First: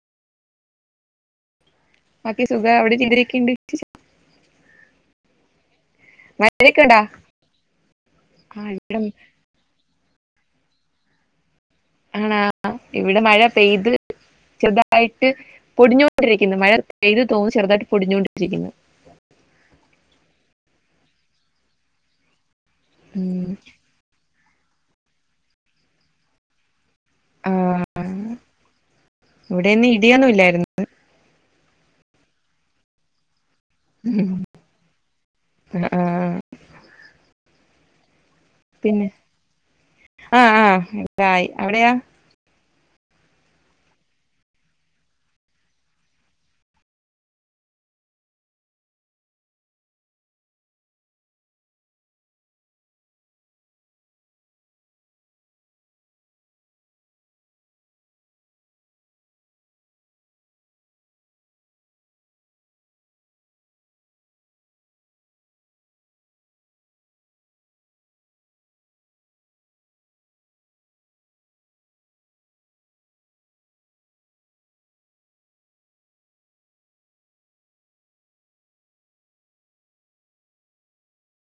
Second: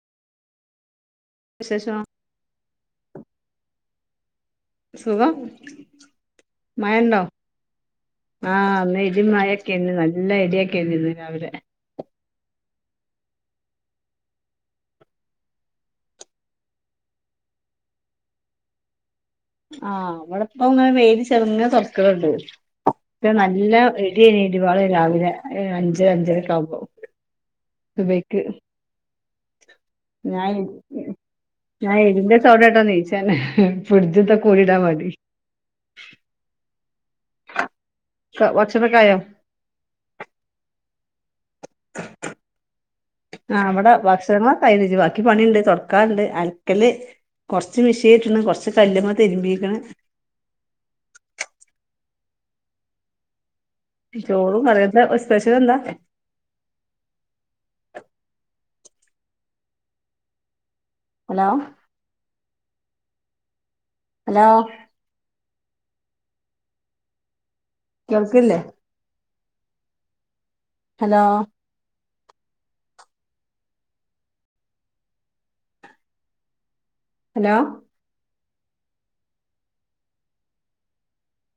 വിശേഷോ ബാക്കി സുഖം [unintelligible] സുഖം മഴയൊക്കെ ഉണ്ടാ മഴണ്ടോ ആ ഇന്ന് ഇടിം മഴേം ക്കേണ് നല്ല ഇടിയൊക്കേന്ന് ഇന്ന് രാവിലെ ആണാ ഇവിടെ മഴ പെയ്ത് ചെറുതായിട്ട് പൊടിഞ്ഞോണ്ടിരിക്കുന്നു മഴ പെയ്ത് തോന്ന് ചെറുതായിട്ട് പൊടിഞ്ഞോണ്ടിരിക്കുന്നു ആഹ ഇവിടെപ്പ ഇങ്ങനെ വെയില് ചെറുങ്ങനെ തൊറക്ക്ണണ്ട് മറ്റത് ഉം. നല്ല ഇടിയേനി ഇടിവാളേനി രാവിലെ അഞ്ച് അഞ്ചരെക്കെ ആകുമ്പോ ആ, സുബഹിക്ക് ഇവിടെ ഇന്ന് ഇടിയൊന്നും ഞാൻ ഇല്ലായിരുന്നു ഞാൻ ഇടിന്റെ സൗണ്ടേട്ടാ ണീച്ചതെന്നെ ഫ്രിഡ്ജും ഇതൊക്കെ ഊരിടാൻ വാണ്ടി ആഹ് ആഹ് ക ഭക്ഷണൊക്കെ ആയോ ആഹ് ആഹ് ആയി അവിടെയോ ആഹ് ഇവിടെ ഭക്ഷണളൊക്കെ ആയിണ് ബാക്കി പണിണ്ട് തൊടക്കാണ്ട് അലക്കല് കുറച്ച് മിഷിൻല്ട്ട്ണ് കൊറച്ച് കല്ലുമ്മ തിരുമ്പിക്ണ് ചോറും കറിയൊക്കെ സ്പെഷ്യലെന്താ ഹലോ ഹലോ കേൾക്കില്ലേ ഹലോ ഹലോ